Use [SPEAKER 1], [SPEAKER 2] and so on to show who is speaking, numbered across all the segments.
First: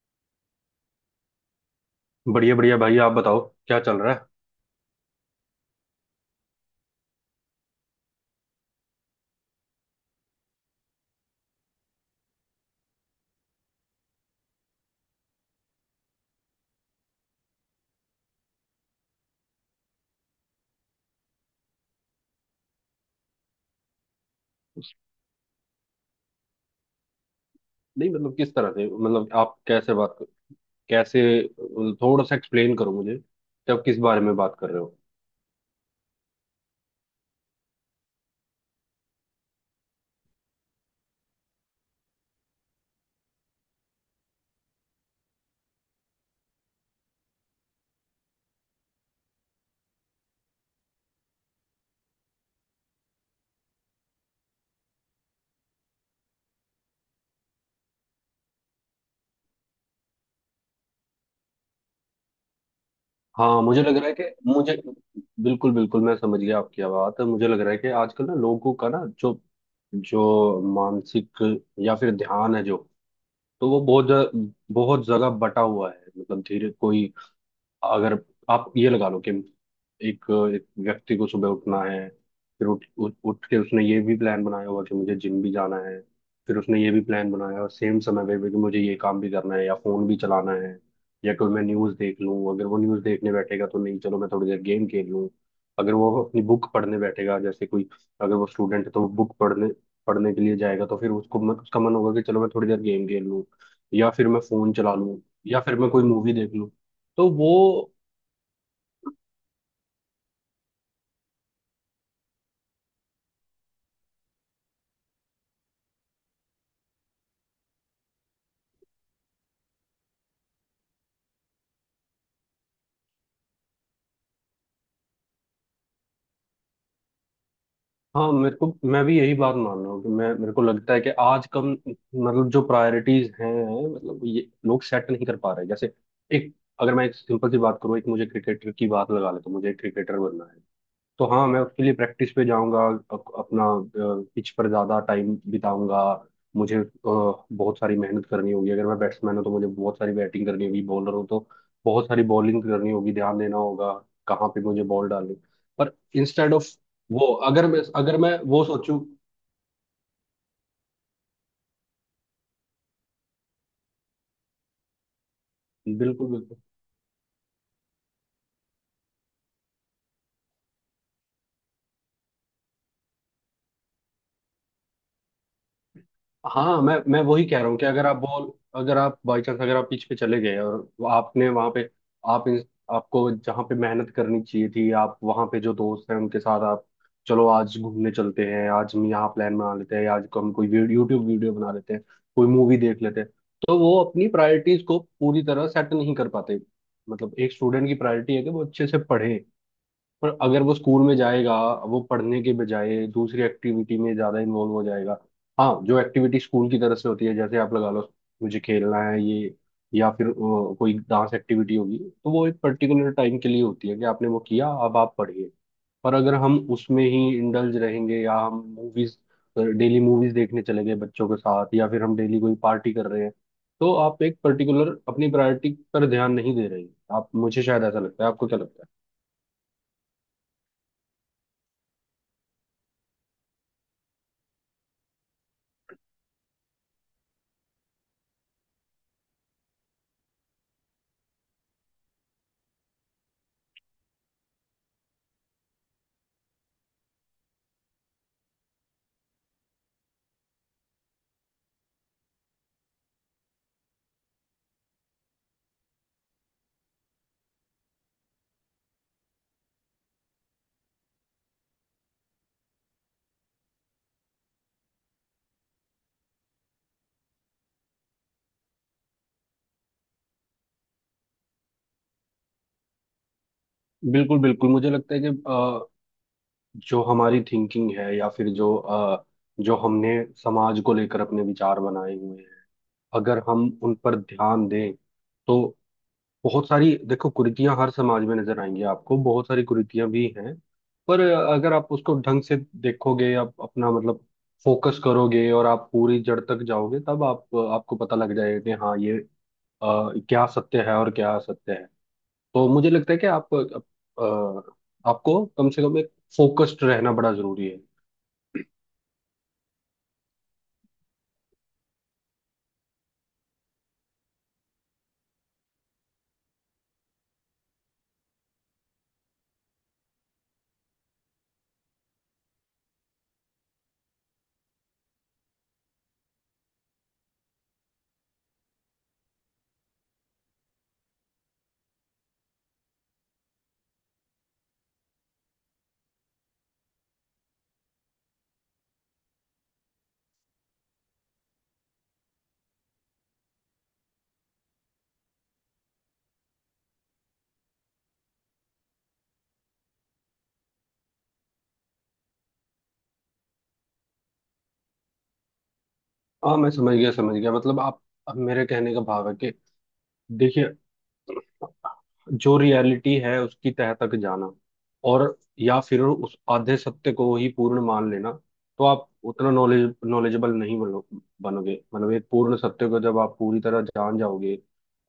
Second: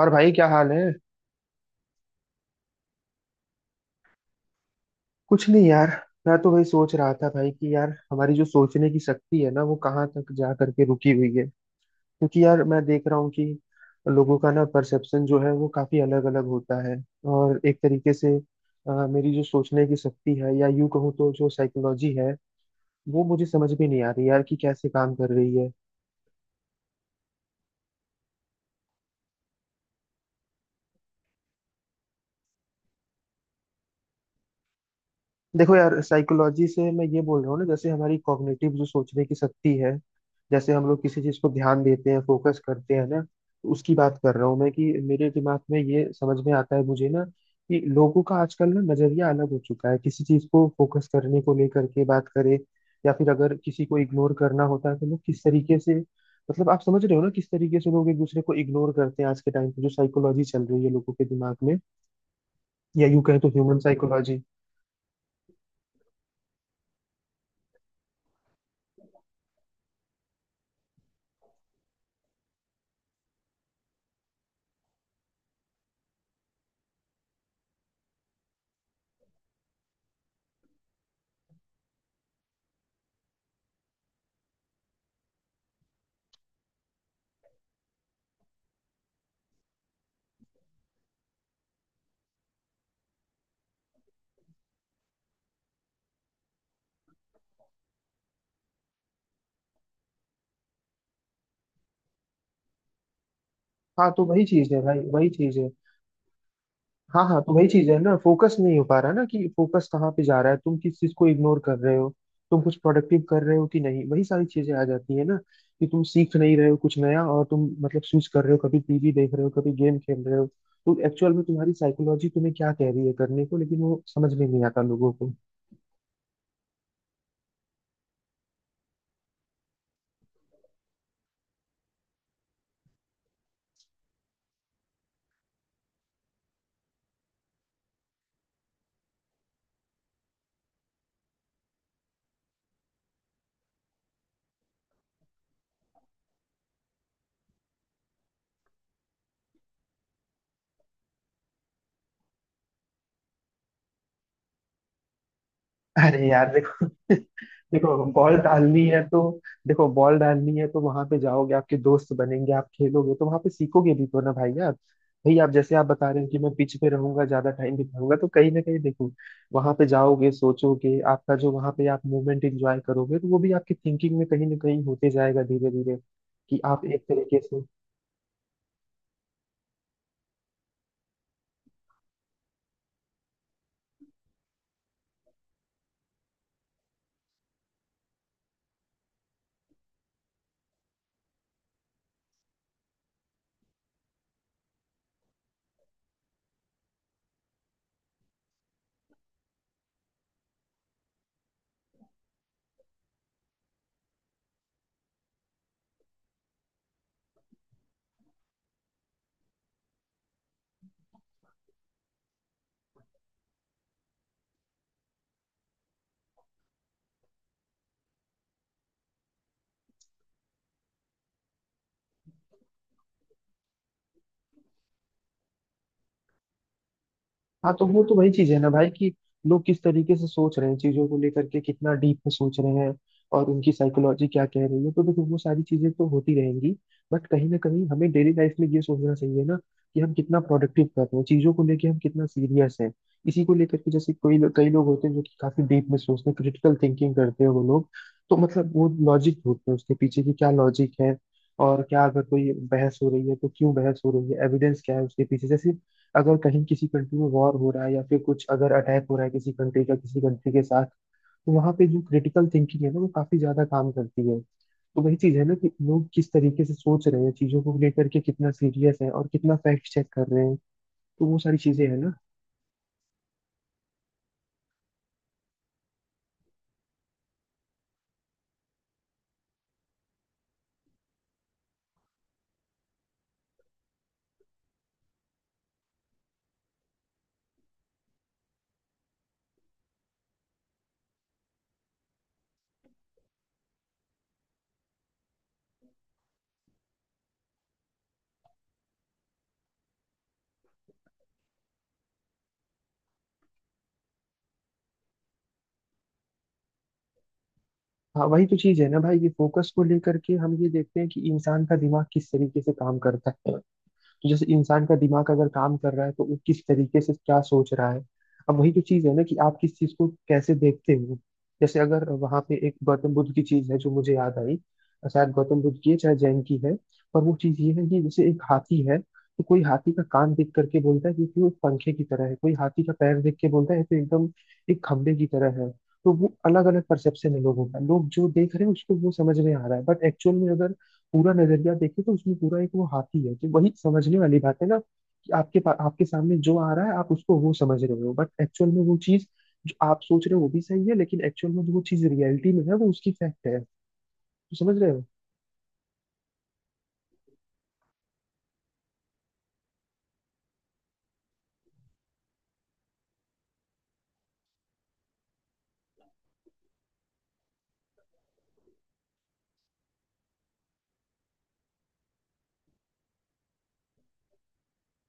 [SPEAKER 1] और भाई क्या हाल है।
[SPEAKER 2] बढ़िया बढ़िया भाई, आप बताओ। क्या चल रहा है?
[SPEAKER 1] कुछ नहीं यार। मैं तो वही सोच रहा था भाई कि यार हमारी जो सोचने की शक्ति है ना, वो कहाँ तक जा करके रुकी हुई है। क्योंकि यार मैं देख रहा हूँ कि लोगों का ना परसेप्शन जो है वो काफी अलग अलग होता है। और एक तरीके से मेरी जो सोचने की शक्ति है या यूं कहूँ तो जो साइकोलॉजी है, वो मुझे समझ में नहीं आ रही यार कि कैसे काम कर रही है।
[SPEAKER 2] नहीं, मतलब किस तरह से, मतलब आप कैसे बात कैसे, थोड़ा सा एक्सप्लेन करो मुझे कि आप किस बारे में बात कर रहे हो।
[SPEAKER 1] देखो यार, साइकोलॉजी से मैं ये बोल रहा हूँ ना, जैसे हमारी कॉग्निटिव जो सोचने की शक्ति है, जैसे हम लोग किसी चीज को ध्यान देते हैं, फोकस करते हैं ना, उसकी बात कर रहा हूँ मैं। कि मेरे दिमाग में ये समझ में आता है मुझे ना, कि लोगों का आजकल ना नजरिया अलग हो चुका है किसी चीज को फोकस करने को लेकर के बात करें, या फिर अगर किसी को इग्नोर करना होता है तो लोग किस तरीके से, मतलब आप समझ रहे हो ना किस तरीके से लोग एक दूसरे को इग्नोर करते हैं आज के टाइम पे, जो साइकोलॉजी चल रही है लोगों के दिमाग में, या यूं कहें तो
[SPEAKER 2] हाँ,
[SPEAKER 1] ह्यूमन
[SPEAKER 2] मुझे लग रहा है कि
[SPEAKER 1] साइकोलॉजी।
[SPEAKER 2] मुझे बिल्कुल बिल्कुल, मैं समझ गया आपकी बात। मुझे लग रहा है कि आजकल ना लोगों का ना जो जो मानसिक या फिर ध्यान है जो, तो वो बहुत बहुत जगह बटा हुआ है। मतलब धीरे कोई, अगर आप ये लगा लो कि एक एक व्यक्ति को सुबह उठना है। फिर उठ उठ उठ के उसने ये भी प्लान बनाया होगा कि मुझे जिम भी जाना है। फिर उसने ये भी प्लान बनाया, और सेम समय पे भी कि मुझे ये काम भी करना है या फोन भी चलाना है। या कोई, मैं न्यूज़ देख लूँ। अगर वो न्यूज़ देखने बैठेगा तो नहीं, चलो मैं थोड़ी देर गेम खेल लूँ। अगर वो अपनी बुक पढ़ने बैठेगा, जैसे कोई, अगर वो स्टूडेंट है तो वो बुक पढ़ने पढ़ने के लिए जाएगा, तो फिर उसको उसका मन होगा कि चलो मैं थोड़ी देर गेम खेल लूँ।
[SPEAKER 1] हाँ
[SPEAKER 2] या
[SPEAKER 1] तो
[SPEAKER 2] फिर मैं
[SPEAKER 1] वही चीज
[SPEAKER 2] फोन
[SPEAKER 1] है
[SPEAKER 2] चला
[SPEAKER 1] भाई,
[SPEAKER 2] लूँ।
[SPEAKER 1] वही चीज
[SPEAKER 2] या
[SPEAKER 1] है।
[SPEAKER 2] फिर मैं कोई मूवी देख लूँ।
[SPEAKER 1] हाँ
[SPEAKER 2] तो
[SPEAKER 1] हाँ, तो
[SPEAKER 2] वो।
[SPEAKER 1] वही चीज है ना, फोकस नहीं हो पा रहा ना, कि फोकस कहाँ पे जा रहा है, तुम किस चीज को इग्नोर कर रहे हो, तुम कुछ प्रोडक्टिव कर रहे हो कि नहीं, वही सारी चीजें आ जाती है ना। कि तुम सीख नहीं रहे हो कुछ नया, और तुम मतलब स्विच कर रहे हो, कभी टीवी देख रहे हो, कभी गेम खेल रहे हो। तो एक्चुअल में तुम्हारी साइकोलॉजी तुम्हें क्या कह रही है करने को, लेकिन वो समझ में नहीं आता लोगों को।
[SPEAKER 2] हाँ, मेरे को मैं भी यही बात मान रहा हूँ कि मैं मेरे को लगता है कि आज कम, मतलब जो प्रायोरिटीज हैं। मतलब ये लोग सेट नहीं कर पा रहे, जैसे एक अगर मैं एक सिंपल सी बात करूँ, एक, मुझे क्रिकेटर की बात लगा ले तो मुझे क्रिकेटर बनना है। तो हाँ, मैं उसके लिए प्रैक्टिस पे जाऊंगा। अपना पिच पर ज्यादा टाइम बिताऊंगा। मुझे बहुत सारी मेहनत करनी होगी। अगर मैं बैट्समैन हूँ तो मुझे बहुत सारी बैटिंग करनी होगी, बॉलर हूँ तो बहुत सारी बॉलिंग करनी होगी। ध्यान देना होगा कहाँ पे मुझे बॉल डालनी। पर
[SPEAKER 1] अरे यार
[SPEAKER 2] इंस्टेड ऑफ,
[SPEAKER 1] देखो।
[SPEAKER 2] वो, अगर मैं
[SPEAKER 1] देखो
[SPEAKER 2] अगर
[SPEAKER 1] बॉल
[SPEAKER 2] मैं वो
[SPEAKER 1] डालनी
[SPEAKER 2] सोचूं।
[SPEAKER 1] है तो, देखो बॉल डालनी है तो वहां पे जाओगे, आपके दोस्त बनेंगे, आप खेलोगे तो वहां पे सीखोगे भी तो ना भाई यार। भाई आप जैसे आप बता रहे हो
[SPEAKER 2] बिल्कुल
[SPEAKER 1] कि मैं
[SPEAKER 2] बिल्कुल।
[SPEAKER 1] पिच पे रहूंगा, ज्यादा टाइम बिताऊंगा, तो कहीं ना कहीं देखो, वहां पे जाओगे, सोचोगे, आपका जो वहां पे आप मूवमेंट एंजॉय करोगे, तो वो भी आपकी थिंकिंग में कहीं ना कहीं होते जाएगा धीरे धीरे, कि
[SPEAKER 2] हाँ,
[SPEAKER 1] आप
[SPEAKER 2] मैं
[SPEAKER 1] एक
[SPEAKER 2] मैं
[SPEAKER 1] तरीके
[SPEAKER 2] वही कह
[SPEAKER 1] से।
[SPEAKER 2] रहा हूँ कि अगर आप बाई चांस, अगर आप पिच पे चले गए, और वो आपने वहां पे, आप आपको जहाँ पे मेहनत करनी चाहिए थी, आप वहां पे जो दोस्त हैं उनके साथ आप, चलो आज घूमने चलते हैं, आज हम यहाँ प्लान बना लेते हैं, आज को हम कोई वीडियो, यूट्यूब वीडियो बना लेते हैं, कोई मूवी देख लेते हैं। तो वो अपनी प्रायोरिटीज को पूरी तरह सेट नहीं कर पाते। मतलब एक स्टूडेंट की प्रायोरिटी है कि वो अच्छे से पढ़े। पर अगर वो स्कूल में जाएगा, वो पढ़ने के बजाय दूसरी एक्टिविटी में ज्यादा इन्वॉल्व हो जाएगा। हाँ, जो एक्टिविटी स्कूल की तरफ से होती है, जैसे आप लगा लो, मुझे खेलना है ये, या फिर कोई डांस एक्टिविटी होगी, तो वो एक पर्टिकुलर टाइम के लिए होती है कि आपने वो किया, अब आप पढ़िए। पर अगर हम उसमें ही इंडल्ज रहेंगे, या हम मूवीज, डेली मूवीज देखने चले गए बच्चों के साथ, या फिर हम डेली कोई पार्टी कर रहे हैं, तो आप एक पर्टिकुलर अपनी प्रायोरिटी पर ध्यान नहीं दे रहे हैं। आप, मुझे
[SPEAKER 1] हाँ
[SPEAKER 2] शायद
[SPEAKER 1] तो
[SPEAKER 2] ऐसा
[SPEAKER 1] वो तो
[SPEAKER 2] लगता है।
[SPEAKER 1] वही
[SPEAKER 2] आपको
[SPEAKER 1] चीज है
[SPEAKER 2] क्या
[SPEAKER 1] ना
[SPEAKER 2] लगता
[SPEAKER 1] भाई,
[SPEAKER 2] है?
[SPEAKER 1] कि लोग किस तरीके से सोच रहे हैं चीजों को लेकर के, कितना डीप में सोच रहे हैं और उनकी साइकोलॉजी क्या कह रही है। तो देखो वो सारी चीजें तो होती रहेंगी, बट कहीं ना कहीं हमें डेली लाइफ में ये सोचना चाहिए ना, कि हम कितना प्रोडक्टिव कर रहे हैं, चीजों को लेके हम कितना सीरियस हैं। इसी को लेकर के जैसे कोई लोग, कई लोग होते हैं जो कि काफी डीप में सोचते हैं, क्रिटिकल थिंकिंग करते हैं वो लोग। तो मतलब वो लॉजिक ढूंढते हैं, उसके पीछे की क्या लॉजिक है। और क्या अगर कोई बहस हो रही है तो क्यों बहस हो रही है, एविडेंस क्या है उसके पीछे। जैसे अगर कहीं किसी कंट्री में वॉर हो रहा है, या फिर कुछ अगर अटैक हो रहा है किसी कंट्री का किसी कंट्री के साथ, तो वहां पे जो क्रिटिकल थिंकिंग है ना, वो काफी ज्यादा काम करती है। तो वही चीज है ना, कि लोग किस तरीके से सोच रहे हैं चीजों को लेकर के, कितना सीरियस है और कितना फैक्ट चेक कर रहे हैं। तो वो सारी चीजें है ना।
[SPEAKER 2] बिल्कुल बिल्कुल, मुझे लगता है कि जो हमारी थिंकिंग है या फिर जो हमने समाज को लेकर अपने विचार बनाए हुए हैं। अगर हम उन पर ध्यान दें, तो बहुत सारी, देखो, कुरीतियां हर समाज में नजर आएंगी आपको। बहुत सारी कुरीतियां भी हैं। पर अगर आप उसको ढंग से देखोगे, आप अपना, मतलब, फोकस करोगे, और आप पूरी जड़ तक जाओगे, तब आप आपको पता लग जाएगा कि हाँ, ये क्या सत्य है और क्या असत्य है। तो मुझे लगता है कि आपको कम से कम, एक फोकस्ड रहना बड़ा जरूरी है।
[SPEAKER 1] हाँ वही तो चीज है ना भाई, ये फोकस को लेकर के हम ये देखते हैं कि इंसान का दिमाग किस तरीके से काम करता है। तो जैसे इंसान का दिमाग अगर काम कर रहा है, तो वो किस तरीके से क्या सोच रहा है। अब वही तो चीज है ना, कि आप किस चीज को कैसे देखते हो। जैसे अगर वहां पे एक गौतम बुद्ध की चीज है जो मुझे याद आई, शायद गौतम बुद्ध की है, चाहे जैन की है, पर वो चीज ये है कि जैसे एक हाथी है, तो कोई हाथी का कान देख करके बोलता है कि वो एक पंखे की तरह है, कोई हाथी का पैर देख के बोलता है तो एकदम एक खंबे की तरह है। तो वो अलग अलग परसेप्शन है लोगों का, लोग जो देख रहे हैं उसको वो समझ में आ रहा है, बट एक्चुअल में अगर पूरा नजरिया देखे, तो उसमें पूरा एक वो हाथी है। जो वही समझने वाली बात है ना, कि आपके सामने जो आ रहा है आप उसको वो समझ रहे हो, बट एक्चुअल में वो चीज जो आप सोच रहे हो वो भी सही है, लेकिन एक्चुअल में जो वो चीज रियलिटी में है वो उसकी फैक्ट है। तो समझ रहे हो।
[SPEAKER 2] हाँ, मैं समझ गया समझ गया, मतलब आप, अब मेरे कहने का भाव है कि, देखिए, जो रियलिटी है उसकी तह तक जाना, और या फिर उस आधे सत्य को ही पूर्ण मान लेना। तो आप उतना नॉलेजेबल नहीं बनोगे। मतलब एक पूर्ण सत्य को जब आप पूरी तरह जान जाओगे,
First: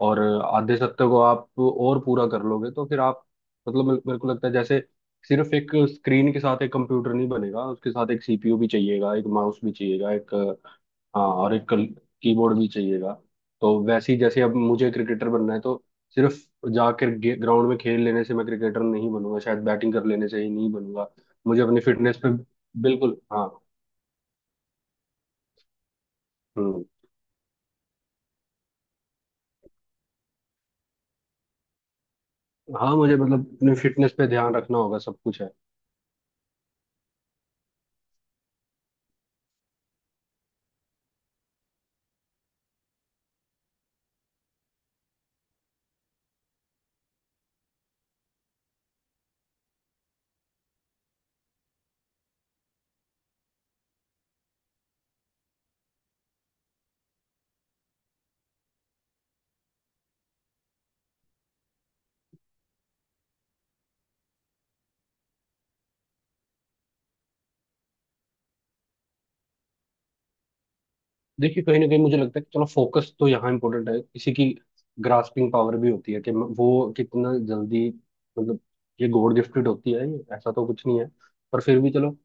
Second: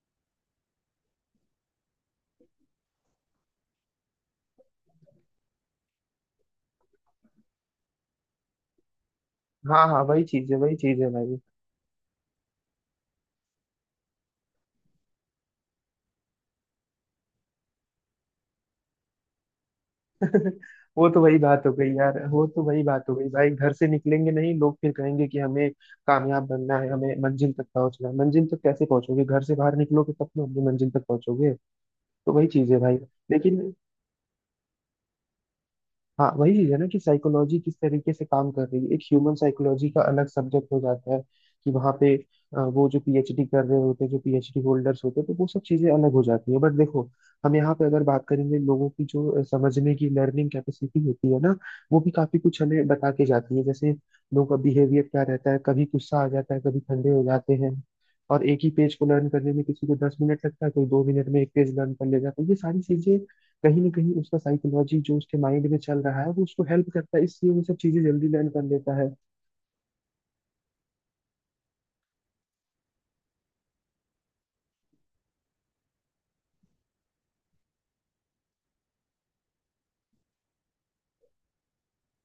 [SPEAKER 2] और आधे सत्य को आप और पूरा कर लोगे, तो फिर आप, मतलब मेरे मेरे को लगता है जैसे, सिर्फ एक स्क्रीन के साथ एक कंप्यूटर नहीं बनेगा, उसके साथ एक सीपीयू भी चाहिएगा, एक माउस भी
[SPEAKER 1] हाँ हाँ,
[SPEAKER 2] चाहिएगा,
[SPEAKER 1] वही
[SPEAKER 2] एक,
[SPEAKER 1] चीज है, वही चीज है
[SPEAKER 2] हाँ,
[SPEAKER 1] भाई।
[SPEAKER 2] और एक कल कीबोर्ड भी चाहिएगा। तो वैसे ही, जैसे अब मुझे क्रिकेटर बनना है, तो सिर्फ जाकर ग्राउंड में खेल लेने से मैं क्रिकेटर नहीं बनूंगा, शायद बैटिंग कर लेने से ही नहीं
[SPEAKER 1] वो
[SPEAKER 2] बनूंगा।
[SPEAKER 1] तो वही
[SPEAKER 2] मुझे
[SPEAKER 1] बात हो
[SPEAKER 2] अपनी
[SPEAKER 1] गई
[SPEAKER 2] फिटनेस
[SPEAKER 1] यार,
[SPEAKER 2] पे।
[SPEAKER 1] वो तो वही बात हो
[SPEAKER 2] बिल्कुल,
[SPEAKER 1] गई
[SPEAKER 2] हाँ।
[SPEAKER 1] भाई, घर से निकलेंगे नहीं लोग, फिर कहेंगे कि हमें कामयाब बनना
[SPEAKER 2] हम्म।
[SPEAKER 1] है, हमें मंजिल तक पहुंचना है। मंजिल तक कैसे पहुंचोगे, घर से बाहर निकलोगे तब तो अपनी मंजिल तक पहुंचोगे। तो वही चीज है
[SPEAKER 2] हाँ,
[SPEAKER 1] भाई।
[SPEAKER 2] मुझे, मतलब,
[SPEAKER 1] लेकिन
[SPEAKER 2] अपनी फिटनेस पे ध्यान रखना होगा, सब कुछ है।
[SPEAKER 1] हाँ वही चीज है ना, कि साइकोलॉजी किस तरीके से काम कर रही है, एक ह्यूमन साइकोलॉजी का अलग सब्जेक्ट हो जाता है। कि वहाँ पे वो जो पीएचडी कर रहे होते हैं, जो पीएचडी होल्डर्स होते हैं, तो वो सब चीजें अलग हो जाती है। बट देखो हम यहाँ पे अगर बात करेंगे लोगों की, जो समझने की लर्निंग कैपेसिटी होती है ना, वो भी काफी कुछ हमें बता के जाती है। जैसे लोगों का बिहेवियर क्या रहता है, कभी गुस्सा आ जाता है, कभी ठंडे हो जाते हैं। और एक ही पेज को लर्न करने में किसी को 10 मिनट लगता है, कोई 2 मिनट में एक पेज लर्न कर ले जाता है, तो ये सारी चीजें कहीं ना कहीं उसका साइकोलॉजी जो उसके माइंड में चल रहा है वो उसको हेल्प करता है, इसलिए वो सब चीजें जल्दी लर्न कर लेता है।
[SPEAKER 2] देखिए, कहीं ना कहीं मुझे लगता है कि, चलो, फोकस तो यहाँ इंपॉर्टेंट है। इसी की ग्रास्पिंग पावर भी होती है कि वो कितना जल्दी, मतलब, ये गॉड गिफ्टेड होती है, ये ऐसा तो कुछ नहीं है। पर फिर भी चलो,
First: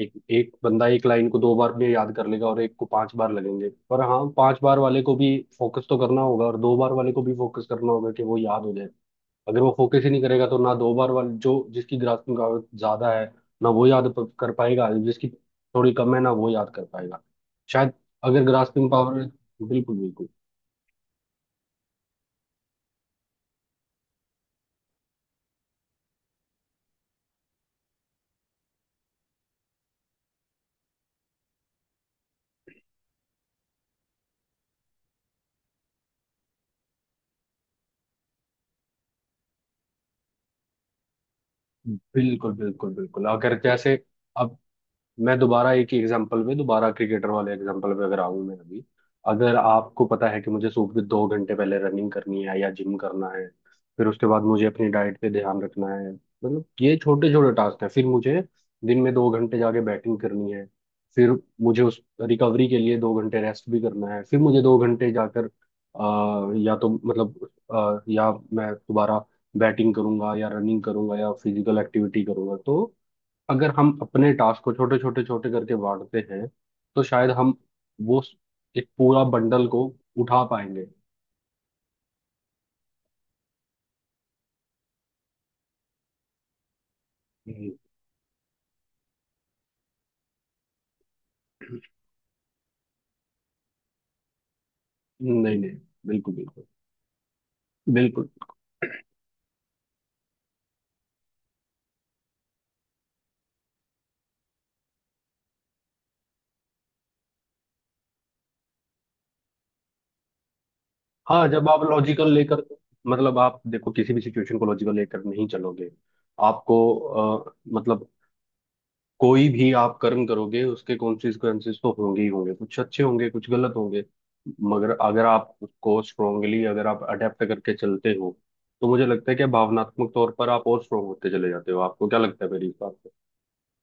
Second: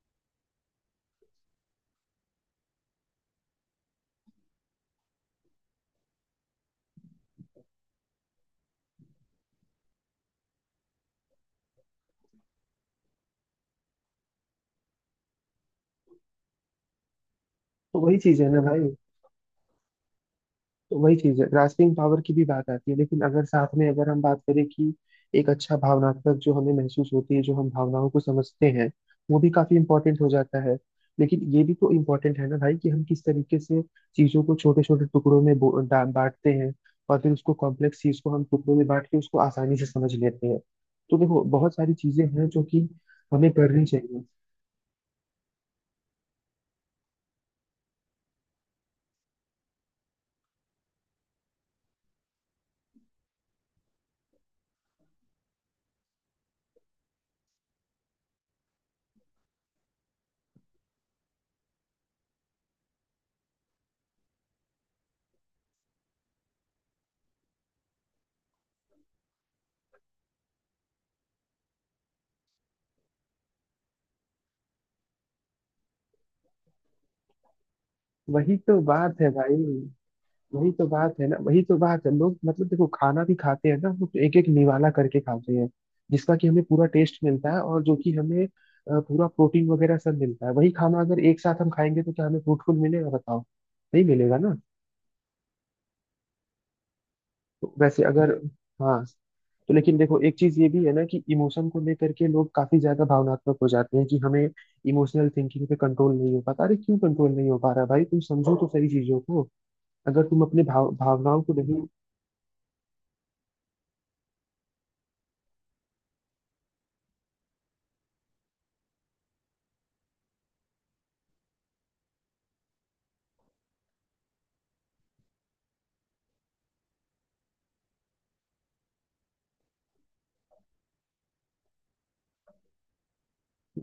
[SPEAKER 2] एक एक बंदा एक लाइन को 2 बार में याद कर लेगा और एक को 5 बार लगेंगे। पर हाँ, 5 बार वाले को भी फोकस तो करना होगा, और 2 बार वाले को भी फोकस करना होगा कि वो याद हो जाए। अगर वो फोकस ही नहीं करेगा तो ना 2 बार वाले, जो जिसकी ग्रास्पिंग पावर ज्यादा है ना वो याद कर पाएगा, जिसकी थोड़ी कम है ना वो याद कर पाएगा शायद।
[SPEAKER 1] तो वही चीज
[SPEAKER 2] अगर
[SPEAKER 1] है ना भाई।
[SPEAKER 2] ग्रास्पिंग पावर, बिल्कुल बिल्कुल
[SPEAKER 1] तो वही चीज है, ग्रास्पिंग पावर की भी बात आती है, लेकिन अगर साथ में अगर हम बात करें कि एक अच्छा भावनात्मक जो हमें महसूस होती है, जो हम भावनाओं को समझते हैं, वो भी काफी इंपॉर्टेंट हो जाता है। लेकिन ये भी तो इम्पोर्टेंट है ना भाई, कि हम किस तरीके से चीजों को छोटे छोटे टुकड़ों में बांटते हैं, और फिर उसको कॉम्प्लेक्स चीज को हम टुकड़ों में बांट के उसको आसानी से समझ लेते हैं। तो देखो बहुत सारी चीजें हैं
[SPEAKER 2] बिल्कुल
[SPEAKER 1] जो कि
[SPEAKER 2] बिल्कुल बिल्कुल,
[SPEAKER 1] हमें
[SPEAKER 2] अगर
[SPEAKER 1] करनी
[SPEAKER 2] जैसे,
[SPEAKER 1] चाहिए।
[SPEAKER 2] अब मैं दोबारा एक ही एग्जांपल पे, दोबारा क्रिकेटर वाले एग्जांपल पे अगर आऊं मैं अभी। अगर आपको पता है कि मुझे सुबह के 2 घंटे पहले रनिंग करनी है या जिम करना है, फिर उसके बाद मुझे अपनी डाइट पे ध्यान रखना है, मतलब ये छोटे छोटे टास्क हैं। फिर मुझे दिन में 2 घंटे जाके बैटिंग करनी है। फिर मुझे उस रिकवरी के लिए 2 घंटे रेस्ट भी करना है। फिर मुझे 2 घंटे जाकर या तो, मतलब या मैं दोबारा बैटिंग करूंगा या रनिंग करूंगा या फिजिकल एक्टिविटी करूंगा। तो अगर हम अपने टास्क को छोटे छोटे छोटे करके बांटते हैं, तो शायद हम वो
[SPEAKER 1] वही तो
[SPEAKER 2] एक
[SPEAKER 1] बात
[SPEAKER 2] पूरा
[SPEAKER 1] है भाई,
[SPEAKER 2] बंडल को उठा
[SPEAKER 1] वही
[SPEAKER 2] पाएंगे।
[SPEAKER 1] तो बात है ना, वही तो बात है। लोग मतलब देखो खाना भी खाते हैं ना, वो एक एक निवाला करके खाते हैं, जिसका कि हमें पूरा टेस्ट मिलता है,
[SPEAKER 2] हम्म।
[SPEAKER 1] और जो कि हमें पूरा प्रोटीन वगैरह सब मिलता है। वही खाना अगर एक साथ हम खाएंगे तो क्या हमें फ्रूटफुल मिलेगा बताओ। नहीं मिलेगा ना।
[SPEAKER 2] नहीं, नहीं। बिल्कुल बिल्कुल।
[SPEAKER 1] तो वैसे
[SPEAKER 2] बिल्कुल।
[SPEAKER 1] अगर, हाँ। तो लेकिन देखो एक चीज ये भी है ना, कि इमोशन को लेकर के लोग काफी ज्यादा भावनात्मक हो जाते हैं, कि हमें इमोशनल थिंकिंग पे कंट्रोल नहीं हो पाता। अरे क्यों कंट्रोल नहीं हो पा रहा भाई, तुम समझो तो सही चीजों को, अगर तुम अपने भाव भावनाओं
[SPEAKER 2] हाँ,
[SPEAKER 1] को
[SPEAKER 2] जब आप
[SPEAKER 1] नहीं।
[SPEAKER 2] लॉजिकल लेकर, मतलब आप देखो, किसी भी सिचुएशन को लॉजिकल लेकर नहीं चलोगे। आपको अ, मतलब, कोई भी आप कर्म करोगे, उसके कॉन्सिक्वेंसेस तो होंगे ही होंगे, कुछ अच्छे होंगे कुछ गलत होंगे। मगर अगर आप उसको स्ट्रोंगली, अगर आप अडेप्ट करके चलते हो, तो मुझे लगता है कि भावनात्मक तौर पर आप और स्ट्रोंग होते चले जाते हो। आपको क्या लगता है मेरी इस बात पे?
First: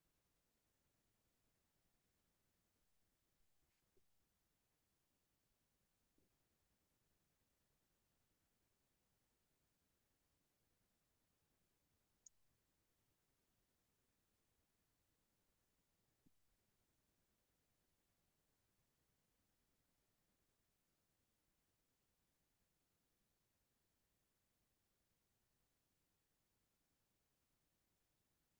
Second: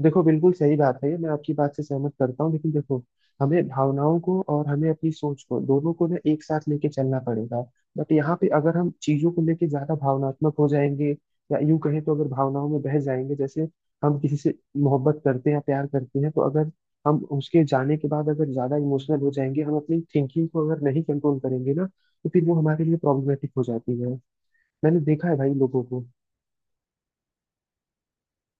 [SPEAKER 1] देखो बिल्कुल सही बात है ये, मैं आपकी बात से सहमत करता हूँ, लेकिन देखो हमें भावनाओं को और हमें अपनी सोच को दोनों को ना एक साथ लेके चलना पड़ेगा। बट यहाँ पे अगर हम चीजों को लेके ज्यादा भावनात्मक हो जाएंगे, या यूं कहें तो अगर भावनाओं में बह जाएंगे, जैसे हम किसी से मोहब्बत करते हैं, प्यार करते हैं, तो अगर हम उसके जाने के बाद अगर ज्यादा इमोशनल हो जाएंगे, हम अपनी थिंकिंग को अगर नहीं कंट्रोल करेंगे ना, तो फिर वो हमारे लिए प्रॉब्लमेटिक हो जाती है। मैंने देखा है भाई लोगों को।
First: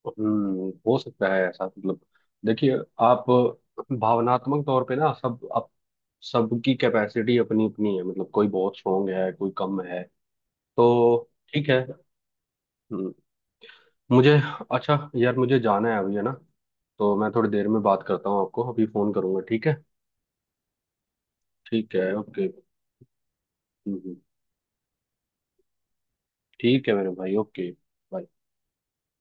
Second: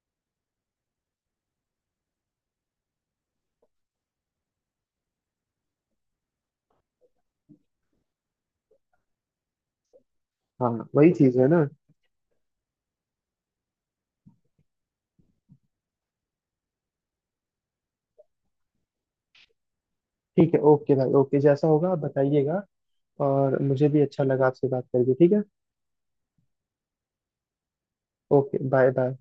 [SPEAKER 2] हम्म, हो सकता है ऐसा, मतलब, देखिए, आप भावनात्मक तौर पे ना, सब आप सबकी कैपेसिटी अपनी अपनी है, मतलब कोई बहुत स्ट्रोंग है कोई कम है।
[SPEAKER 1] हाँ वही
[SPEAKER 2] तो
[SPEAKER 1] चीज है ना।
[SPEAKER 2] ठीक है। हम्म। मुझे अच्छा यार, मुझे जाना है अभी, है ना? तो मैं थोड़ी देर में बात करता हूँ आपको, अभी फोन करूंगा, ठीक है?
[SPEAKER 1] ठीक है, ओके भाई, ओके, जैसा होगा
[SPEAKER 2] ठीक
[SPEAKER 1] आप
[SPEAKER 2] है, ओके।
[SPEAKER 1] बताइएगा। और मुझे
[SPEAKER 2] हम्म
[SPEAKER 1] भी
[SPEAKER 2] हम्म,
[SPEAKER 1] अच्छा लगा आपसे बात करके, ठीक है।
[SPEAKER 2] ठीक है मेरे भाई, ओके।
[SPEAKER 1] Okay, bye bye.